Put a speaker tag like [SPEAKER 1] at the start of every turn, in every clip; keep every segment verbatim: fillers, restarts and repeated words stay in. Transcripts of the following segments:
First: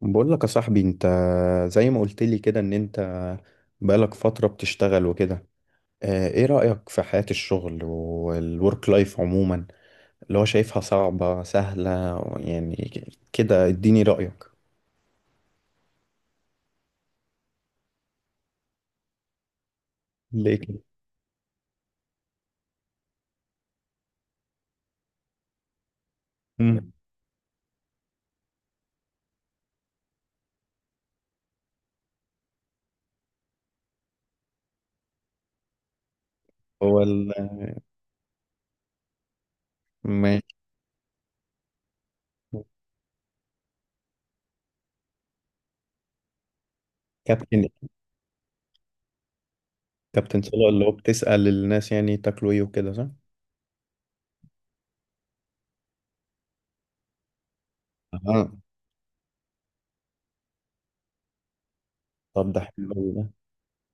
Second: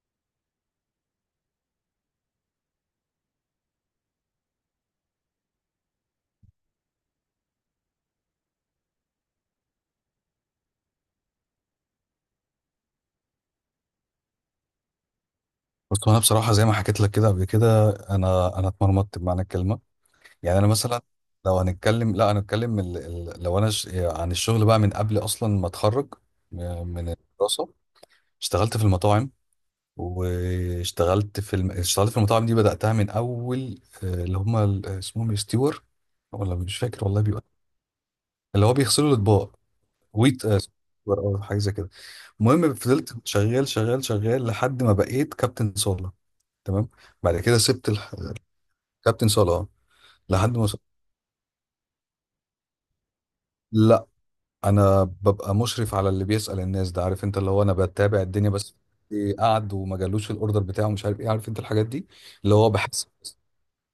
[SPEAKER 1] بقول لك يا صاحبي انت، زي ما قلت لي كده ان انت بقالك فترة بتشتغل وكده، اه، ايه رأيك في حياة الشغل والورك لايف عموما؟ اللي هو شايفها صعبة سهلة يعني، كده اديني رأيك.
[SPEAKER 2] بص، هو انا بصراحه زي ما حكيت لك كده قبل كده انا انا اتمرمطت بمعنى الكلمه.
[SPEAKER 1] ليه
[SPEAKER 2] يعني انا
[SPEAKER 1] كده؟
[SPEAKER 2] مثلا لو هنتكلم لا هنتكلم ال... ال... لو انا ش... عن الشغل بقى من قبل اصلا ما اتخرج م-
[SPEAKER 1] مم.
[SPEAKER 2] من الدراسه. اشتغلت في المطاعم، واشتغلت في الم... اشتغلت في المطاعم دي بداتها من اول، آه، اللي هم ال- اسمهم ستيور، ولا مش
[SPEAKER 1] هو
[SPEAKER 2] فاكر والله.
[SPEAKER 1] ال-
[SPEAKER 2] بيبقى اللي هو بيغسلوا الاطباق، ويت
[SPEAKER 1] ماشي.
[SPEAKER 2] آه، ستيور او حاجه زي كده. المهم فضلت شغال شغال شغال لحد ما بقيت كابتن صاله. تمام. بعد كده
[SPEAKER 1] كابتن
[SPEAKER 2] سبت. كابتن صلاة،
[SPEAKER 1] كابتن
[SPEAKER 2] لحد ما
[SPEAKER 1] صلاح
[SPEAKER 2] وص-
[SPEAKER 1] اللي هو بتسأل الناس يعني تاكلوا ايه وكده، صح؟
[SPEAKER 2] لا، انا ببقى مشرف على اللي بيسأل الناس ده، عارف انت، اللي هو انا بتابع
[SPEAKER 1] اه.
[SPEAKER 2] الدنيا بس. إيه قعد وما جالوش الاوردر بتاعه، مش عارف ايه، عارف انت الحاجات دي.
[SPEAKER 1] طب
[SPEAKER 2] اللي
[SPEAKER 1] ده
[SPEAKER 2] هو
[SPEAKER 1] حلو
[SPEAKER 2] بحس،
[SPEAKER 1] أوي ده.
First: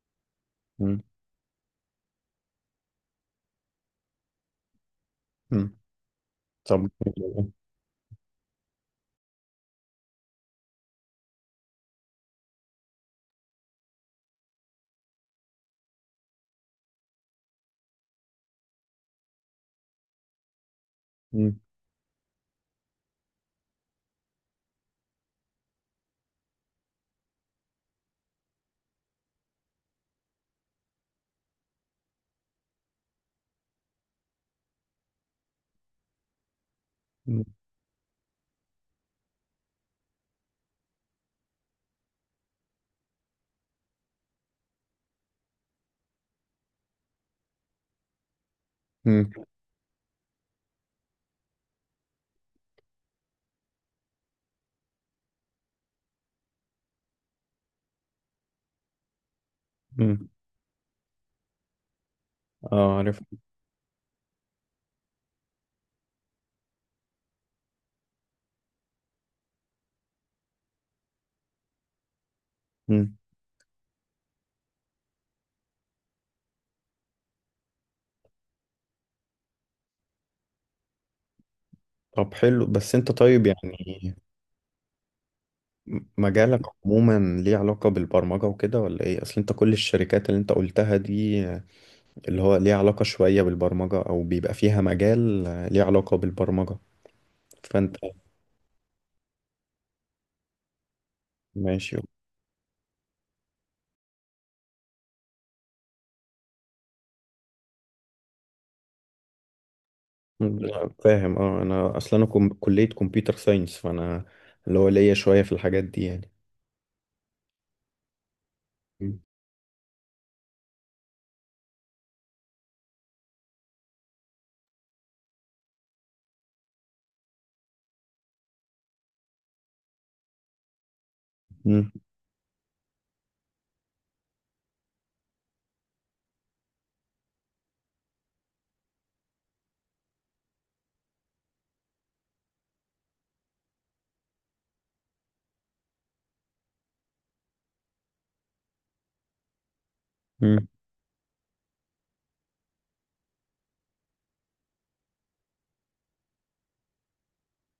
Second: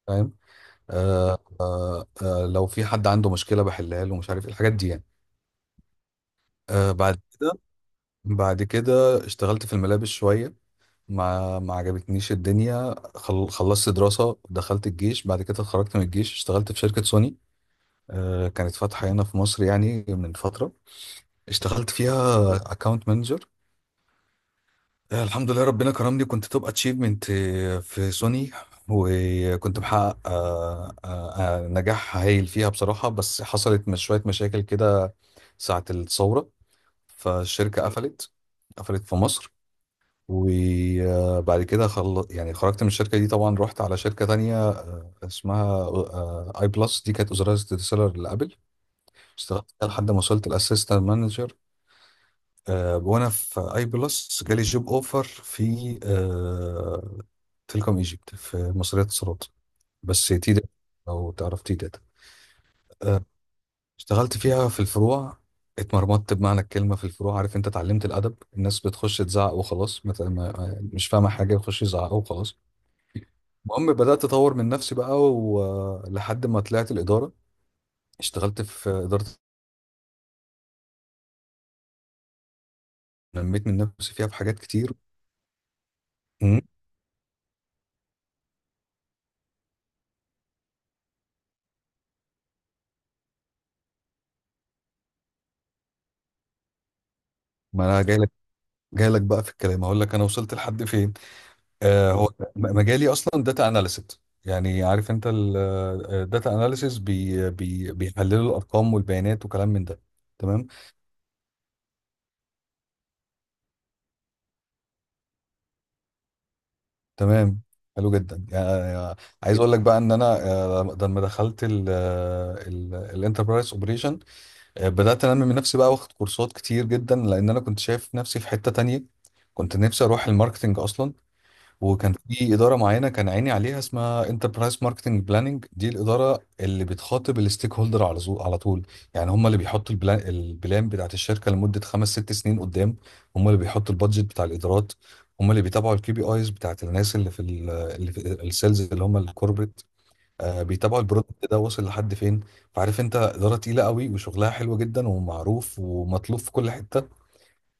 [SPEAKER 2] فاهم.
[SPEAKER 1] مم.
[SPEAKER 2] آه آه آه لو في حد عنده مشكلة بحلها له، مش عارف ايه الحاجات دي يعني.
[SPEAKER 1] مم. طب.
[SPEAKER 2] آه بعد كده، بعد كده اشتغلت في الملابس شوية، ما ما عجبتنيش الدنيا. خل... خلصت دراسة، دخلت الجيش، بعد كده اتخرجت من الجيش، اشتغلت في شركة سوني. آه كانت فاتحة هنا في مصر يعني من فترة.
[SPEAKER 1] مم.
[SPEAKER 2] اشتغلت فيها اكاونت مانجر. الحمد لله ربنا كرمني، كنت توب اتشيفمنت في سوني، وكنت محقق آه، آه، آه، نجاح هايل فيها بصراحة. بس حصلت مش شوية مشاكل كده ساعة الثورة،
[SPEAKER 1] مم.
[SPEAKER 2] فالشركة قفلت، قفلت في مصر. وبعد كده خل... يعني خرجت من الشركة دي. طبعا رحت على شركة تانية آه، اسمها اي بلس، دي كانت وزارة السيلر لابل.
[SPEAKER 1] مم.
[SPEAKER 2] اشتغلت فيها لحد ما وصلت الاسيستنت مانجر. آه، وانا في اي بلس جالي جوب اوفر في آه، تيليكوم ايجيبت، في مصرية اتصالات،
[SPEAKER 1] مم.
[SPEAKER 2] بس تي داتا، لو تعرف تي داتا.
[SPEAKER 1] اه، عارف.
[SPEAKER 2] آه، اشتغلت فيها في الفروع. اتمرمطت بمعنى الكلمة في الفروع، عارف انت، اتعلمت الادب. الناس بتخش تزعق وخلاص، مت- ما- مش فاهمة حاجة، يخش يزعقوا وخلاص. المهم بدأت أطور من نفسي بقى، ولحد ما طلعت الإدارة اشتغلت في إدارة،
[SPEAKER 1] طب حلو، بس انت طيب
[SPEAKER 2] نميت من نفسي
[SPEAKER 1] يعني
[SPEAKER 2] فيها في حاجات كتير.
[SPEAKER 1] مجالك
[SPEAKER 2] مم.
[SPEAKER 1] عموما ليه علاقة بالبرمجة وكده ولا ايه؟ اصل انت كل الشركات اللي انت قلتها دي اللي هو ليه علاقة شوية بالبرمجة او بيبقى فيها مجال ليه علاقة بالبرمجة،
[SPEAKER 2] ما
[SPEAKER 1] فانت.
[SPEAKER 2] أنا جاي لك، جاي لك بقى في الكلام، أقول لك أنا وصلت لحد فين.
[SPEAKER 1] ماشي.
[SPEAKER 2] آه، هو م- مجالي اصلا داتا اناليست. يعني عارف انت الداتا اناليسيس، بي بي بيحللوا الارقام والبيانات وكلام من ده. تمام.
[SPEAKER 1] لا، فاهم. اه، انا اصلا انا كم- كلية كمبيوتر ساينس، فانا اللي هو ليا شوية في الحاجات دي يعني.
[SPEAKER 2] تمام، حلو جدا يعني. عايز اقول لك بقى ان انا آه، لما دخلت الانتربرايز اوبريشن بدات انمي من نفسي بقى، واخد كورسات كتير جدا، لان انا كنت شايف نفسي في حته تانية. كنت نفسي اروح الماركتنج اصلا.
[SPEAKER 1] مم.
[SPEAKER 2] وكان في اداره معينه كان عيني عليها، اسمها انتربرايز ماركتنج بلاننج. دي الاداره اللي بتخاطب الستيك هولدر على زو- على طول. يعني هم اللي بيحطوا البلان، البلان بتاعت الشركه لمده خمس ست سنين قدام. هم اللي بيحطوا البادجت بتاع الادارات. هم اللي بيتابعوا الكي بي ايز بتاعت الناس اللي في ال- اللي في السيلز، اللي هم الكوربريت. آه،
[SPEAKER 1] مم.
[SPEAKER 2] بيتابعوا البرودكت ده واصل لحد فين. فعارف انت اداره تقيله قوي وشغلها حلو جدا ومعروف ومطلوب في كل حته.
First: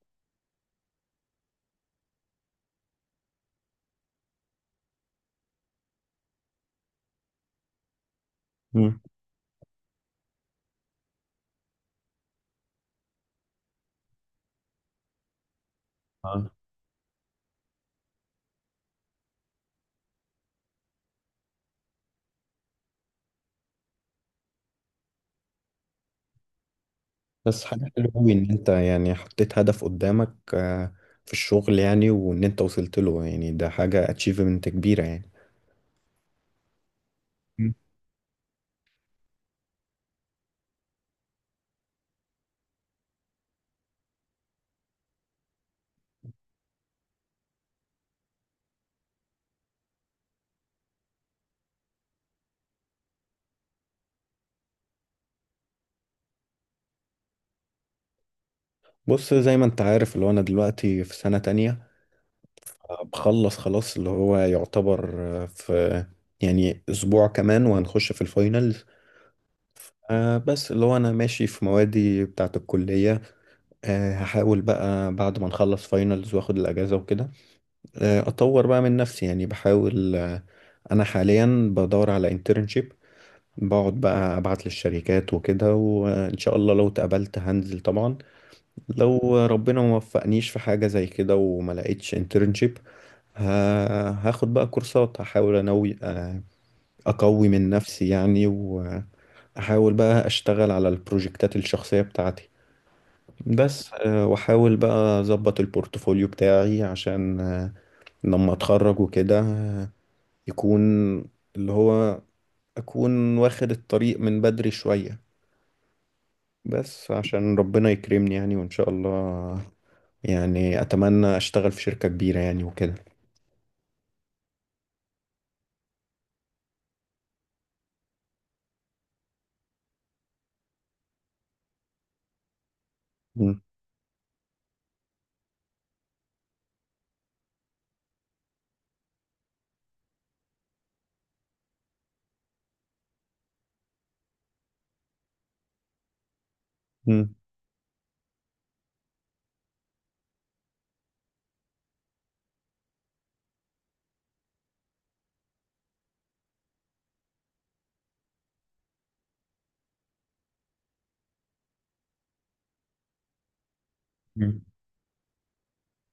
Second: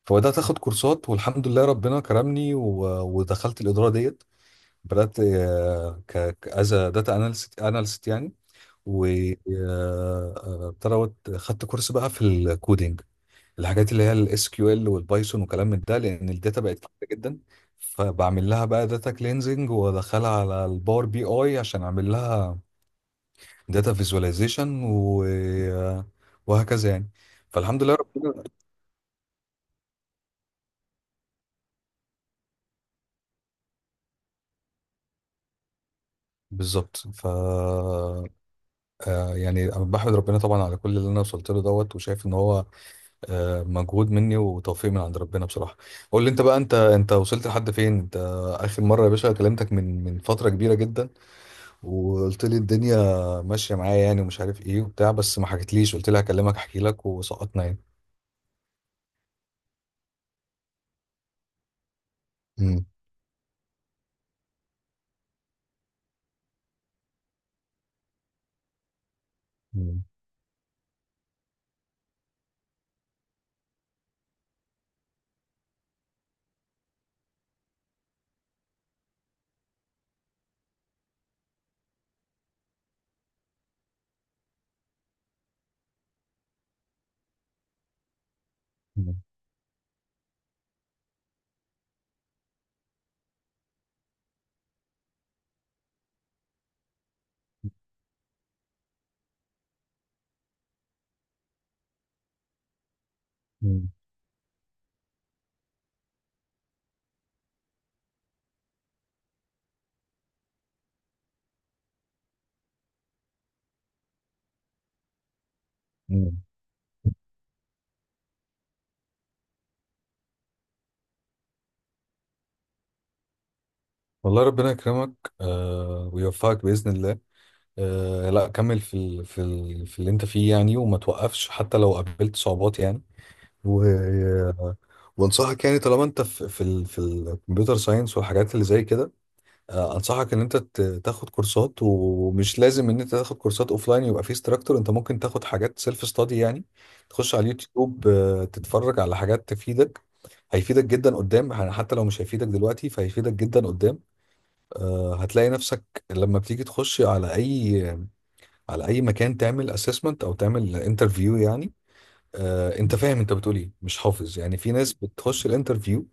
[SPEAKER 2] فبدات اخد كورسات، والحمد لله ربنا كرمني و- ودخلت الاداره ديت. بدأت آه، ك از داتا اناليست، اناليست يعني. وابتدت خدت كورس بقى في الكودينج، الحاجات اللي هي الاس كيو ال والبايثون وكلام من ده، لان
[SPEAKER 1] مم.
[SPEAKER 2] الداتا بقت كتير جدا. فبعمل لها بقى داتا كلينزنج وادخلها على الباور بي اي عشان اعمل لها داتا فيزواليزيشن و... آه، وهكذا يعني.
[SPEAKER 1] بس
[SPEAKER 2] فالحمد
[SPEAKER 1] حاجة
[SPEAKER 2] لله
[SPEAKER 1] حلوة أوي
[SPEAKER 2] ربنا.
[SPEAKER 1] إن أنت يعني حطيت هدف قدامك، آه، في الشغل يعني، وإن أنت وصلت له يعني ده حاجة أتشيفمنت كبيرة يعني.
[SPEAKER 2] بالظبط. ف
[SPEAKER 1] مم.
[SPEAKER 2] آه، يعني أنا بحمد ربنا طبعا على كل اللي انا وصلت له دوت، وشايف ان هو آه، مجهود مني وتوفيق من عند ربنا بصراحة. قول لي انت بقى، انت انت وصلت لحد فين انت؟ اخر مرة يا باشا كلمتك من من فترة كبيرة جدا، وقلت لي الدنيا ماشية معايا يعني، ومش عارف ايه وبتاع، بس ما حكيتليش. قلت لي هكلمك احكي لك، وسقطنا يعني.
[SPEAKER 1] بص، زي ما أنت عارف اللي هو أنا دلوقتي في سنة تانية،
[SPEAKER 2] مم.
[SPEAKER 1] آه، بخلص خلاص اللي هو يعتبر آه، في يعني أسبوع كمان وهنخش في الفاينلز.
[SPEAKER 2] مم.
[SPEAKER 1] آه بس اللي هو أنا ماشي في موادي بتاعة الكلية. آه هحاول بقى بعد ما نخلص فاينلز وآخد الأجازة وكده، آه أطور بقى من نفسي يعني، بحاول آه، أنا حاليا بدور على internship. بقعد بقى ابعت للشركات وكده، وان شاء الله لو اتقبلت هنزل طبعا.
[SPEAKER 2] مم.
[SPEAKER 1] لو ربنا ما وفقنيش في حاجة زي كده وما لقيتش انترنشيب، هاخد بقى كورسات، هحاول انوي آه، اقوي من نفسي يعني، واحاول بقى اشتغل على البروجكتات الشخصية بتاعتي
[SPEAKER 2] مم.
[SPEAKER 1] بس، آه، واحاول بقى اظبط البورتفوليو بتاعي عشان آه، لما اتخرج وكده آه، يكون اللي هو اكون واخد الطريق من بدري شوية،
[SPEAKER 2] مم.
[SPEAKER 1] بس عشان ربنا يكرمني يعني وإن شاء الله. يعني أتمنى أشتغل في شركة كبيرة يعني وكده.
[SPEAKER 2] والله ربنا يكرمك. آه ويوفقك بإذن الله. آه لا، كمل في ال في ال في اللي انت فيه يعني، وما توقفش حتى لو قابلت صعوبات يعني.
[SPEAKER 1] مم.
[SPEAKER 2] و... وانصحك يعني، طالما انت في في ال... في الكمبيوتر ساينس والحاجات اللي زي كده، آه، انصحك ان انت ت- تاخد كورسات. ومش لازم ان انت تاخد كورسات اوفلاين يبقى في استراكتور، انت ممكن تاخد حاجات سيلف ستادي يعني. تخش على اليوتيوب، آه، تتفرج على حاجات تفيدك. هيفيدك جدا قدام يعني، حتى لو مش هيفيدك دلوقتي فهيفيدك جدا قدام. آه، هتلاقي نفسك لما بتيجي تخش على اي على اي مكان تعمل اسسمنت او تعمل انترفيو يعني. آه، انت فاهم انت بتقول ايه، مش حافظ يعني.
[SPEAKER 1] مم.
[SPEAKER 2] في ناس بتخش الانترفيو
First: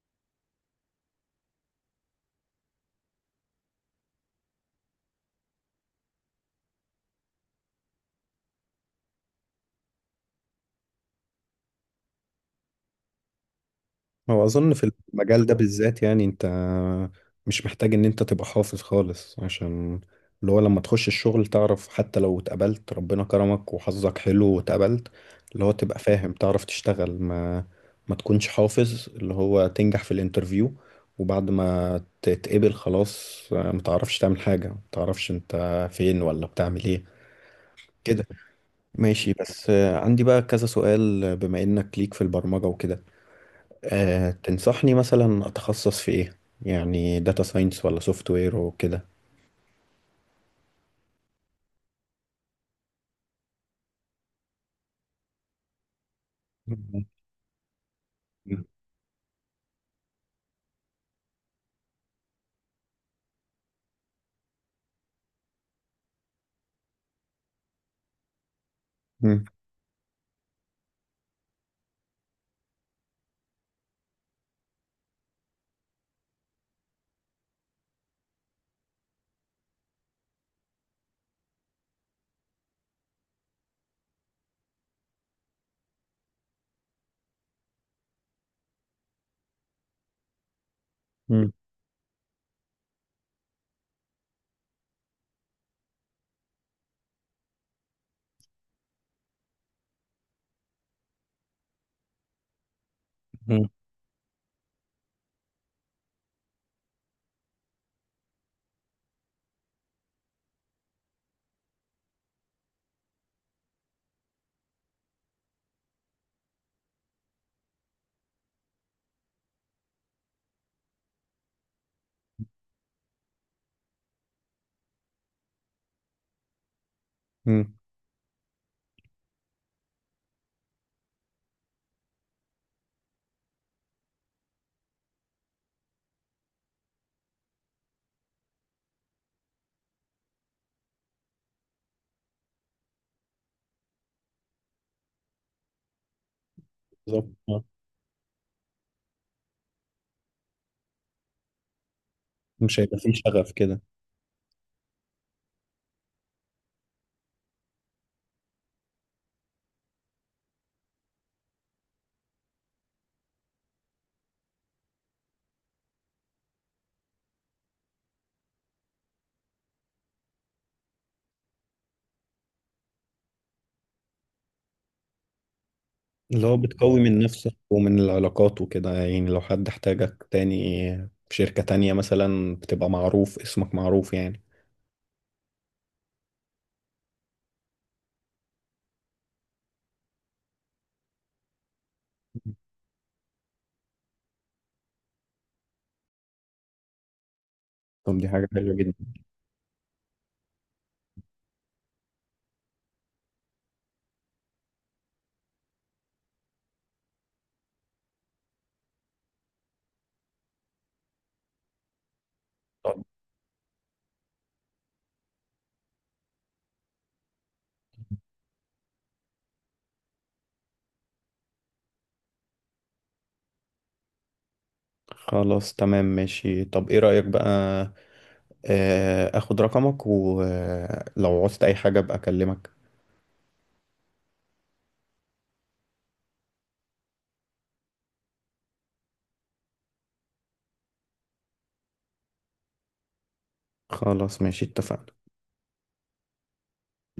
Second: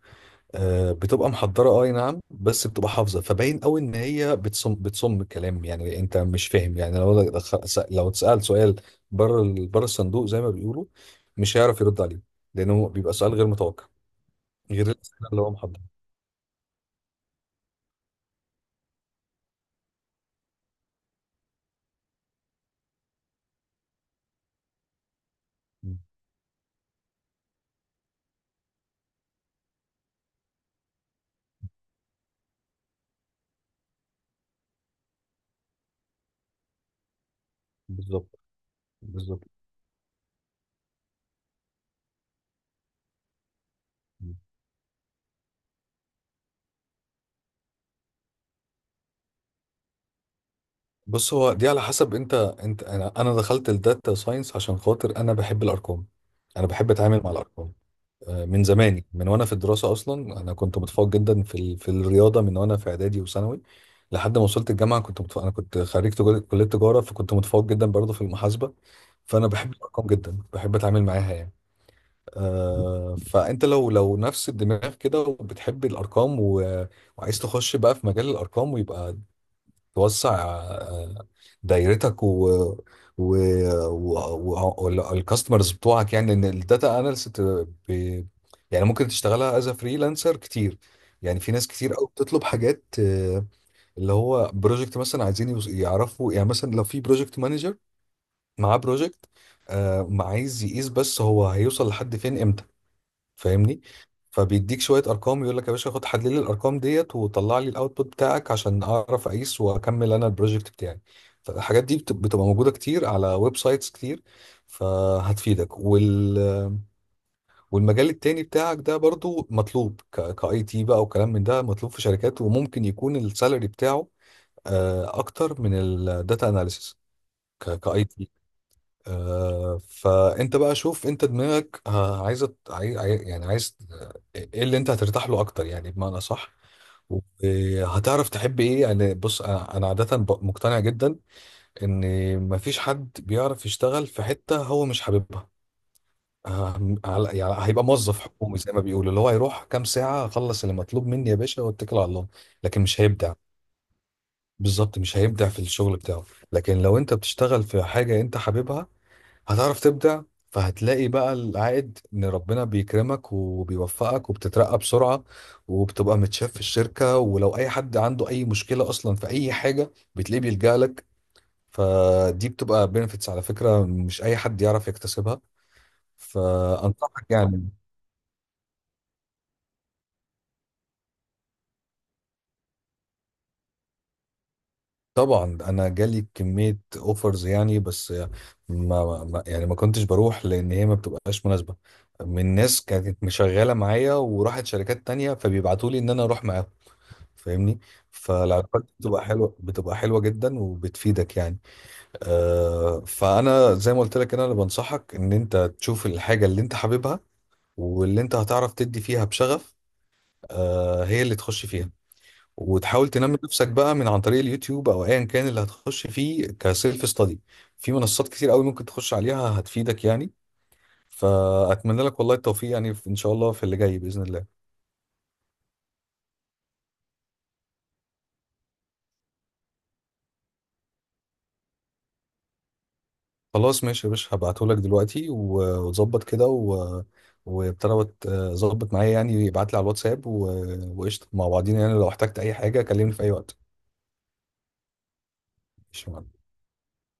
[SPEAKER 2] آه، بتبقى محضره، اه اي نعم، بس بتبقى حافظه. فباين قوي ان هي بتصم بتصم الكلام يعني، انت مش فاهم يعني. لو دخ- س- لو اتسال سؤال بره ال- بره الصندوق زي ما بيقولوا، مش هيعرف يرد عليه، لانه بيبقى سؤال غير متوقع،
[SPEAKER 1] هو أظن
[SPEAKER 2] غير
[SPEAKER 1] في
[SPEAKER 2] الاسئله اللي
[SPEAKER 1] المجال
[SPEAKER 2] هو
[SPEAKER 1] ده
[SPEAKER 2] محضرها.
[SPEAKER 1] بالذات يعني أنت مش محتاج إن أنت تبقى حافظ خالص، عشان اللي هو لما تخش الشغل تعرف، حتى لو اتقبلت ربنا كرمك وحظك حلو واتقبلت اللي هو تبقى
[SPEAKER 2] م،
[SPEAKER 1] فاهم، تعرف تشتغل، ما ما تكونش حافظ اللي هو تنجح في الانترفيو، وبعد ما تتقبل خلاص ما تعرفش تعمل حاجة، ما تعرفش أنت فين ولا بتعمل إيه كده.
[SPEAKER 2] بالظبط.
[SPEAKER 1] ماشي.
[SPEAKER 2] بالظبط.
[SPEAKER 1] بس عندي بقى كذا سؤال بما إنك ليك في البرمجة وكده، أه
[SPEAKER 2] م.
[SPEAKER 1] تنصحني مثلا أتخصص في إيه؟ يعني داتا ساينس ولا سوفت وير وكده؟
[SPEAKER 2] بص، هو دي على حسب انت، انت انا انا دخلت الداتا ساينس عشان خاطر انا بحب الارقام. انا بحب
[SPEAKER 1] مم.
[SPEAKER 2] اتعامل مع الارقام آه، من زماني، من وانا في الدراسه اصلا. انا كنت متفوق جدا في ال... في الرياضه من وانا في اعدادي وثانوي، لحد ما وصلت الجامعه كنت متفوق. انا كنت خريج تجار- كليه تجاره، فكنت متفوق جدا برضه في المحاسبه.
[SPEAKER 1] مم.
[SPEAKER 2] فانا بحب الارقام جدا، بحب اتعامل معاها يعني. آه فانت لو لو نفس الدماغ كده وبتحب الارقام، و... وعايز تخش بقى في مجال الارقام، ويبقى توسع آه، دايرتك و و والكاستمرز بتوعك يعني. ان الداتا اناليست ب... يعني ممكن تشتغلها از فريلانسر كتير، يعني
[SPEAKER 1] مم.
[SPEAKER 2] في ناس كتير قوي بتطلب حاجات آه، اللي هو بروجكت مثلا، عايزين يوز- يعرفوا يعني، مثلا لو في بروجكت مانجر معاه بروجكت ما، عايز يقيس بس هو هيوصل لحد فين،
[SPEAKER 1] مم.
[SPEAKER 2] فاهمني؟ فبيديك شويه ارقام، يقول لك يا باشا خد حلل لي الارقام ديت وطلع لي الاوتبوت بتاعك عشان اعرف اقيس واكمل انا البروجكت بتاعي. فالحاجات دي بت- بتبقى موجوده كتير على ويب سايتس كتير، فهتفيدك. وال والمجال التاني بتاعك ده برضو مطلوب، كاي تي بقى وكلام من ده، مطلوب في شركات وممكن يكون السالري بتاعه آه، اكتر من الداتا اناليسيس،
[SPEAKER 1] مم.
[SPEAKER 2] كاي تي. آه، فانت بقى شوف انت دماغك آه، عايزه، عاي... عاي- يعني عايز آه، ايه اللي انت هترتاح له اكتر يعني، بمعنى صح؟ وهتعرف تحب ايه يعني. بص انا، أنا عاده ب- مقتنع جدا ان مفيش حد بيعرف يشتغل في حته هو مش حاببها. آه،
[SPEAKER 1] بالظبط
[SPEAKER 2] على- يعني
[SPEAKER 1] آه.
[SPEAKER 2] هيبقى موظف حكومي زي ما بيقولوا، اللي هو هيروح كام ساعه، اخلص اللي مطلوب مني يا باشا واتكل على الله.
[SPEAKER 1] مش
[SPEAKER 2] لكن
[SPEAKER 1] هيبقى
[SPEAKER 2] مش
[SPEAKER 1] فيه
[SPEAKER 2] هيبدع.
[SPEAKER 1] شغف كده.
[SPEAKER 2] بالظبط، مش هيبدع في الشغل بتاعه. لكن لو انت بتشتغل في حاجه انت حاببها هتعرف تبدع. فهتلاقي بقى العائد، ان ربنا بيكرمك وبيوفقك وبتترقى بسرعة، وبتبقى متشاف في الشركة، ولو اي حد عنده اي مشكلة اصلا في اي حاجة بتلاقيه بيلجأ لك. فدي بتبقى بنفيتس على فكرة، مش اي حد يعرف يكتسبها.
[SPEAKER 1] اللي هو بتقوي من
[SPEAKER 2] فانصحك
[SPEAKER 1] نفسك
[SPEAKER 2] يعني.
[SPEAKER 1] ومن العلاقات وكده يعني لو حد احتاجك تاني في شركة تانية مثلا بتبقى معروف، اسمك معروف يعني.
[SPEAKER 2] طبعا انا جالي كمية اوفرز يعني، بس ما ما- يعني ما كنتش بروح لان هي ما بتبقاش مناسبة، من
[SPEAKER 1] مم.
[SPEAKER 2] ناس كانت مشغلة معايا وراحت شركات تانية فبيبعتوا لي ان انا اروح معاهم، فاهمني؟
[SPEAKER 1] طب دي حاجة حلوة
[SPEAKER 2] فالعلاقات دي
[SPEAKER 1] جدا.
[SPEAKER 2] بتبقى حلوه بتبقى حلوه جدا وبتفيدك يعني. آه فانا زي ما قلت لك، انا اللي بنصحك ان انت تشوف الحاجه اللي انت حاببها واللي انت هتعرف تدي فيها بشغف، آه هي اللي تخش فيها.
[SPEAKER 1] طب
[SPEAKER 2] وتحاول تنمي نفسك بقى من عن طريق اليوتيوب او ايا كان اللي هتخش فيه كسيلف ستادي. في منصات كتير قوي ممكن تخش عليها هتفيدك يعني. فاتمنى لك والله التوفيق يعني، ان شاء الله في اللي جاي باذن الله.
[SPEAKER 1] خلاص، تمام، ماشي. طب ايه رأيك بقى آه، اخد رقمك، ولو عوزت اي حاجة ابقى اكلمك.
[SPEAKER 2] خلاص ماشي يا باشا، هبعتهولك دلوقتي و- وتظبط كده و... وابتدى، وت- ظبط معايا يعني، يبعت لي على الواتساب و... وقشطة مع بعضينا يعني. لو احتجت أي حاجة كلمني في أي وقت.
[SPEAKER 1] خلاص، ماشي، اتفقنا.
[SPEAKER 2] ماشي يا معلم.